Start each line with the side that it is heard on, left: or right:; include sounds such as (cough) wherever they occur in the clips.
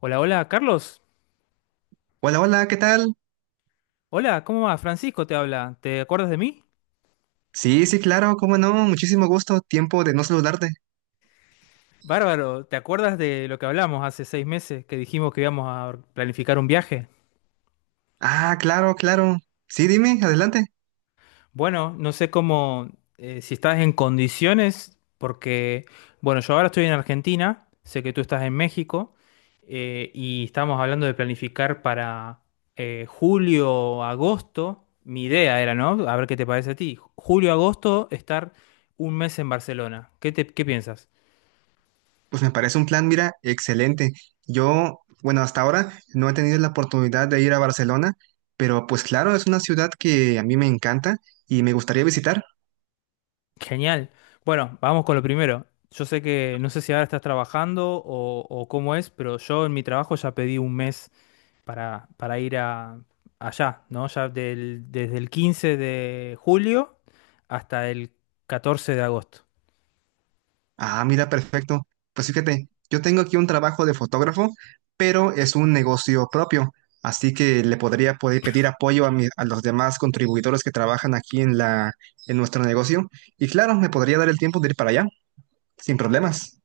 left: Hola, hola, Carlos.
right: Hola, hola, ¿qué tal?
left: Hola, ¿cómo va? Francisco te habla. ¿Te acuerdas de mí?
right: Sí, sí, claro, cómo no, muchísimo gusto, tiempo de no saludarte.
left: Bárbaro, ¿te acuerdas de lo que hablamos hace 6 meses que dijimos que íbamos a planificar un viaje?
right: Ah, claro, claro. Sí, dime, adelante.
left: Bueno, no sé cómo, si estás en condiciones, porque, bueno, yo ahora estoy en Argentina, sé que tú estás en México, y estamos hablando de planificar para julio, agosto. Mi idea era, ¿no? A ver qué te parece a ti. Julio, agosto, estar un mes en Barcelona. ¿Qué piensas?
right: Pues me parece un plan, mira, excelente. Yo, bueno, hasta ahora no he tenido la oportunidad de ir a Barcelona, pero pues claro, es una ciudad que a mí me encanta y me gustaría visitar.
left: Genial. Bueno, vamos con lo primero. Yo sé que no sé si ahora estás trabajando o cómo es, pero yo en mi trabajo ya pedí un mes para ir allá, ¿no? Ya desde el 15 de julio hasta el 14 de agosto.
right: Ah, mira, perfecto. Pues fíjate, yo tengo aquí un trabajo de fotógrafo, pero es un negocio propio, así que le podría poder pedir apoyo a, a los demás contribuidores que trabajan aquí en en nuestro negocio. Y claro, me podría dar el tiempo de ir para allá, sin problemas.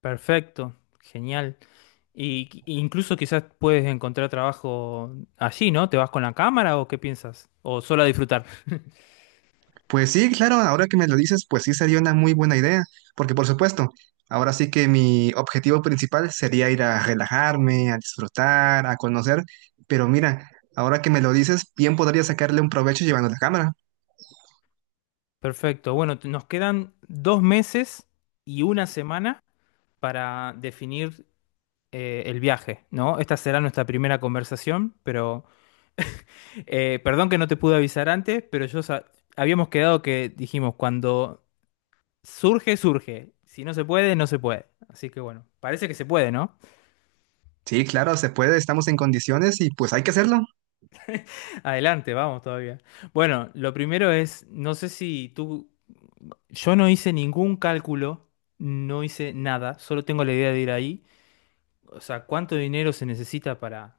left: Perfecto, genial. Y incluso quizás puedes encontrar trabajo allí, ¿no? ¿Te vas con la cámara o qué piensas? ¿O solo a disfrutar? (laughs)
right: Pues sí, claro, ahora que me lo dices, pues sí sería una muy buena idea, porque por supuesto, ahora sí que mi objetivo principal sería ir a relajarme, a disfrutar, a conocer, pero mira, ahora que me lo dices, bien podría sacarle un provecho llevando la cámara.
left: Perfecto. Bueno, nos quedan 2 meses y una semana para definir el viaje, ¿no? Esta será nuestra primera conversación, pero perdón que no te pude avisar antes, pero habíamos quedado que dijimos, cuando surge, surge. Si no se puede, no se puede. Así que bueno, parece que se puede, ¿no?
right: Sí, claro, se puede, estamos en condiciones y pues hay que hacerlo.
left: (laughs) Adelante, vamos todavía. Bueno, lo primero es, no sé si tú, yo no hice ningún cálculo, no hice nada, solo tengo la idea de ir ahí. O sea, ¿cuánto dinero se necesita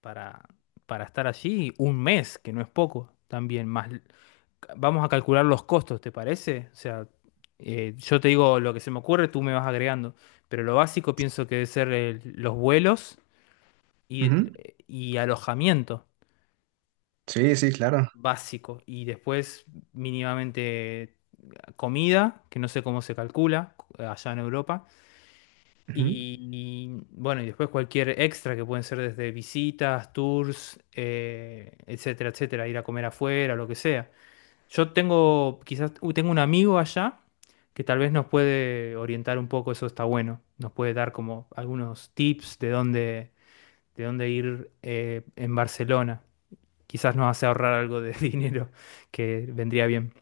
left: para, para estar allí? Un mes, que no es poco, también más. Vamos a calcular los costos, ¿te parece? O sea, yo te digo lo que se me ocurre, tú me vas agregando. Pero lo básico pienso que debe ser los vuelos y,
right: Ujú.
left: y alojamiento
right: Sí, sí, claro.
left: básico. Y después mínimamente comida, que no sé cómo se calcula allá en Europa.
right: Ujú.
left: Y bueno, y después cualquier extra que pueden ser desde visitas, tours, etcétera, etcétera, ir a comer afuera, lo que sea. Yo tengo, quizás, tengo un amigo allá que tal vez nos puede orientar un poco, eso está bueno. Nos puede dar como algunos tips de dónde ir en Barcelona. Quizás nos hace ahorrar algo de (laughs) dinero que vendría bien.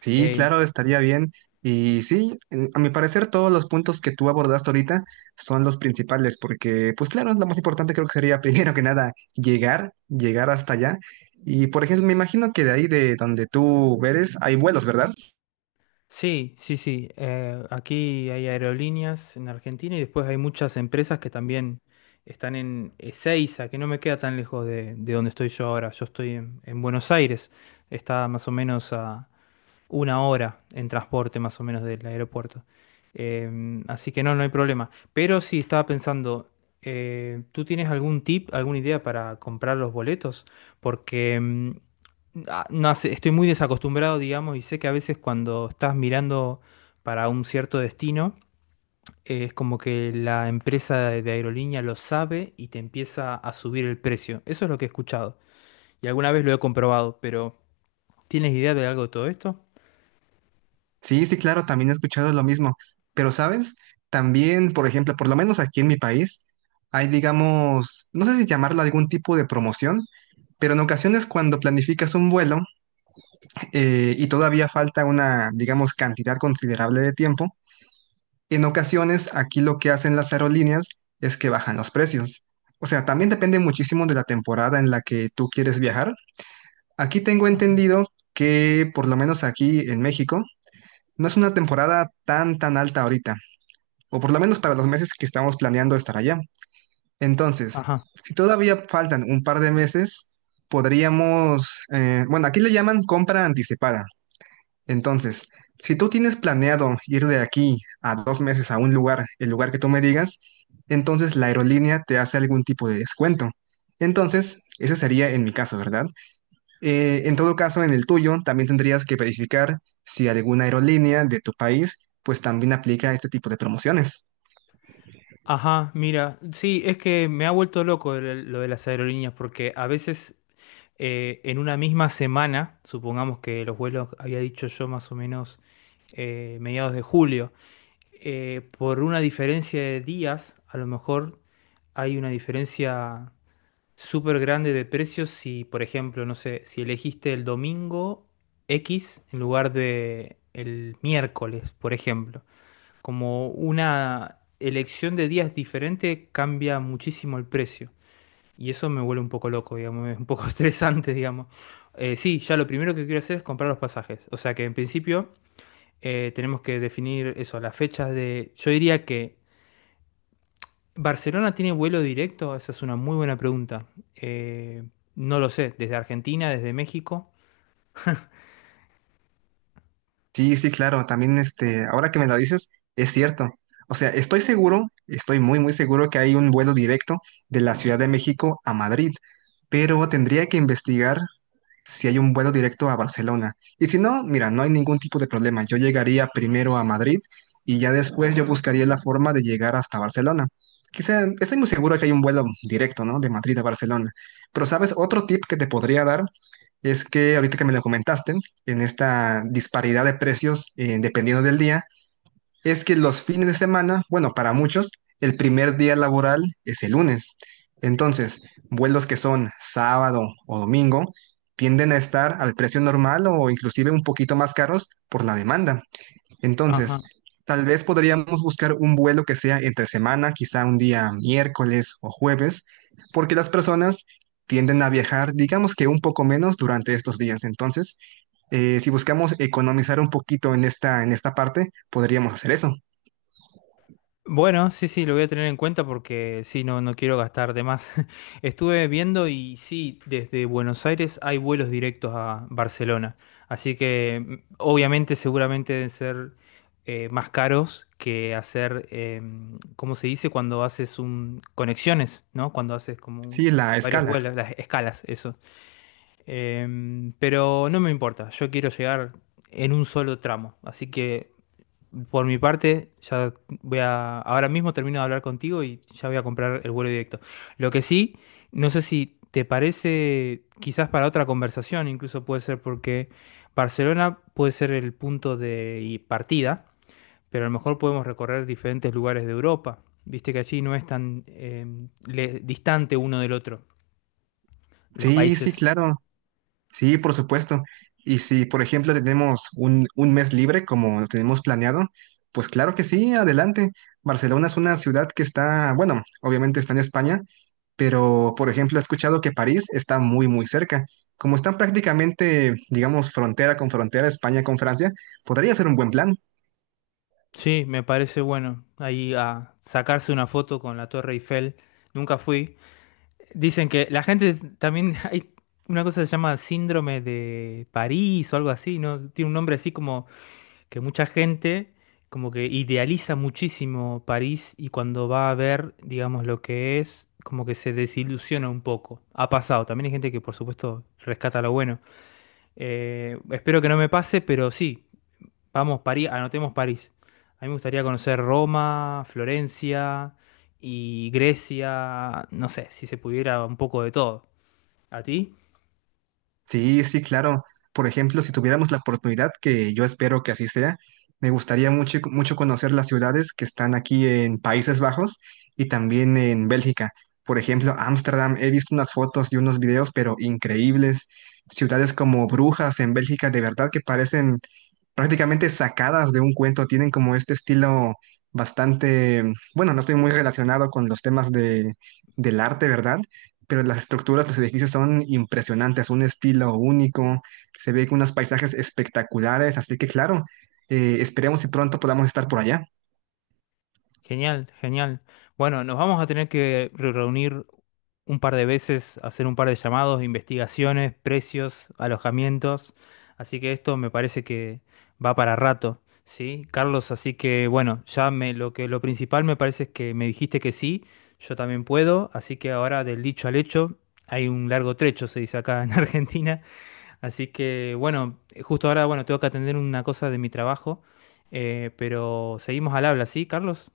right: Sí,
left: Eh,
right: claro, estaría bien. Y sí, a mi parecer todos los puntos que tú abordaste ahorita son los principales, porque pues claro, lo más importante creo que sería (laughs) primero que nada llegar, llegar hasta allá. Y por ejemplo, me imagino que de ahí de donde tú eres hay vuelos, ¿verdad?
left: Sí, sí, sí. Aquí hay aerolíneas en Argentina y después hay muchas empresas que también están en Ezeiza, que no me queda tan lejos de donde estoy yo ahora. Yo estoy en Buenos Aires. Está más o menos a una hora en transporte más o menos del aeropuerto. Así que no, no hay problema. Pero sí, estaba pensando, ¿tú tienes algún tip, alguna idea para comprar los boletos? Porque ah, no sé, estoy muy desacostumbrado, digamos, y sé que a veces cuando estás mirando para un cierto destino, es como que la empresa de aerolínea lo sabe y te empieza a subir el precio. Eso es lo que he escuchado y alguna vez lo he comprobado, pero ¿tienes idea de algo de todo esto?
right: Sí, sí, claro, también he escuchado lo mismo. Pero, ¿sabes? También, por ejemplo, por lo menos aquí en mi país, hay, digamos, no sé si llamarlo algún tipo de promoción, pero en ocasiones cuando planificas un vuelo y todavía falta una, digamos, cantidad considerable de tiempo, en ocasiones aquí lo que hacen las aerolíneas es que bajan los precios. O sea, también depende muchísimo de la temporada en la que tú quieres viajar. Aquí tengo
left: Ajá.
right: entendido que, por lo menos aquí en México, no es una temporada tan tan alta ahorita, o por lo menos para los meses que estamos planeando estar allá. Entonces,
left: Ajá,
right: si todavía faltan un par de meses, podríamos, bueno, aquí le llaman compra anticipada. Entonces, si tú tienes planeado ir de aquí a dos meses a un lugar, el lugar que tú me digas, entonces la aerolínea te hace algún tipo de descuento. Entonces, ese sería en mi caso, ¿verdad? En todo caso, en el tuyo también tendrías que verificar si alguna aerolínea de tu país pues también aplica este tipo de promociones.
left: ajá, mira, sí, es que me ha vuelto loco lo de las aerolíneas porque a veces en una misma semana, supongamos que los vuelos había dicho yo más o menos mediados de julio, por una diferencia de días, a lo mejor hay una diferencia súper grande de precios si, por ejemplo, no sé, si elegiste el domingo X en lugar de el miércoles, por ejemplo. Como una elección de días diferente cambia muchísimo el precio. Y eso me vuelve un poco loco, digamos, (laughs) es un poco (laughs) estresante, digamos. Sí, ya lo primero que quiero hacer es comprar los pasajes. O sea que en principio tenemos que definir eso, las fechas. Yo diría que Barcelona tiene vuelo directo, esa es una muy buena pregunta. Eh, no lo sé, desde Argentina, desde México.
right: Sí, sí, claro, también este, ahora que me lo dices, es cierto. O sea, estoy seguro, estoy muy, muy seguro que hay un vuelo directo de la Ciudad de México a Madrid, pero tendría que investigar si hay un vuelo directo a Barcelona. Y si no, mira, no hay ningún tipo de problema. Yo llegaría primero a Madrid y ya después yo buscaría la forma de llegar hasta Barcelona. Quizá, estoy muy seguro que hay un vuelo directo, ¿no? De Madrid a Barcelona. Pero, ¿sabes? Otro tip que te podría dar es que ahorita que me lo comentaste, en esta disparidad de precios, dependiendo del día, es que los fines de semana, bueno, para muchos, el primer día laboral es el lunes. Entonces, vuelos que son sábado o domingo tienden a estar al precio normal o inclusive un poquito más caros por la demanda. Entonces,
left: Ajá.
right: tal vez podríamos buscar un vuelo que sea entre semana, quizá un día miércoles o jueves, porque las personas tienden a viajar, digamos que un poco menos durante estos días. Entonces, si buscamos economizar un poquito en en esta parte, podríamos hacer eso.
left: Bueno, sí, sí, lo voy a tener en cuenta porque sí, no, no quiero gastar de más. (laughs) Estuve viendo y sí, desde Buenos Aires hay vuelos directos a Barcelona. Así que obviamente seguramente deben ser más caros que hacer, ¿cómo se dice? Cuando haces conexiones, ¿no? Cuando haces como
right: Sí, la
left: varios
right: escala.
left: vuelos, las escalas, eso. Pero no me importa, yo quiero llegar en un solo tramo. Así que por mi parte, ya ahora mismo termino de hablar contigo y ya voy a comprar el vuelo directo. Lo que sí, no sé si te parece, quizás para otra conversación, incluso puede ser porque Barcelona puede ser el punto de y partida, pero a lo mejor podemos recorrer diferentes lugares de Europa. Viste que allí no es tan distante uno del otro, los
right: Sí, sí,
left: países.
right: claro. Sí, por supuesto. Y si, por ejemplo, tenemos un mes libre como lo tenemos planeado, pues claro que sí, adelante. Barcelona es una ciudad que está, bueno, obviamente está en España, pero, por ejemplo, he escuchado que París está muy, muy cerca. Como están prácticamente, digamos, frontera con frontera, España con Francia, podría ser un buen plan.
left: Sí, me parece bueno. Ahí a sacarse una foto con la Torre Eiffel. Nunca fui. Dicen que la gente también (laughs) hay una cosa que se llama síndrome de París o algo así, ¿no? Tiene un nombre así como que mucha gente como que idealiza muchísimo París y cuando va a ver, digamos, lo que es, como que se desilusiona un poco. Ha pasado. También hay gente que, por supuesto, rescata lo bueno. Espero que no me pase, pero sí, vamos, París, anotemos París. A mí me gustaría conocer Roma, Florencia y Grecia, no sé, si se pudiera un poco de todo. ¿A ti?
right: Sí, sí, claro. Por ejemplo, si tuviéramos la oportunidad, que yo espero que así sea, me gustaría mucho, mucho conocer las ciudades que están aquí en Países Bajos y también en Bélgica. Por ejemplo, Ámsterdam, he visto unas fotos y unos videos, pero increíbles. Ciudades como Brujas en Bélgica, de verdad que parecen prácticamente sacadas de un cuento, tienen como este estilo bastante, bueno, no estoy muy relacionado con los temas de, del arte, ¿verdad? Pero las estructuras, los edificios son impresionantes, un estilo único, se ve unos paisajes espectaculares, así que claro, esperemos si pronto podamos estar por allá.
left: Genial, genial. Bueno, nos vamos a tener que reunir un par de veces, hacer un par de llamados, investigaciones, precios, alojamientos. Así que esto me parece que va para rato, ¿sí? Carlos, así que bueno, ya me, lo que, lo principal me parece es que me dijiste que sí, yo también puedo, así que ahora del dicho al hecho hay un largo trecho, se dice acá en (laughs) Argentina. Así que bueno, justo ahora bueno, tengo que atender una cosa de mi trabajo, pero seguimos al habla, ¿sí, Carlos?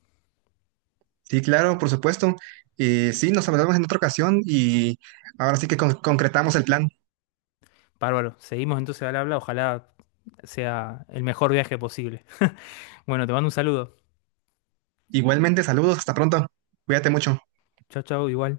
right: Sí, claro, por supuesto. Sí, nos hablamos en otra ocasión y ahora sí que concretamos el plan.
left: Bárbaro, seguimos entonces al habla, ojalá sea el mejor viaje posible. Bueno, te mando un saludo.
right: Igualmente, saludos, hasta pronto. Cuídate mucho.
left: Chao, chao, igual.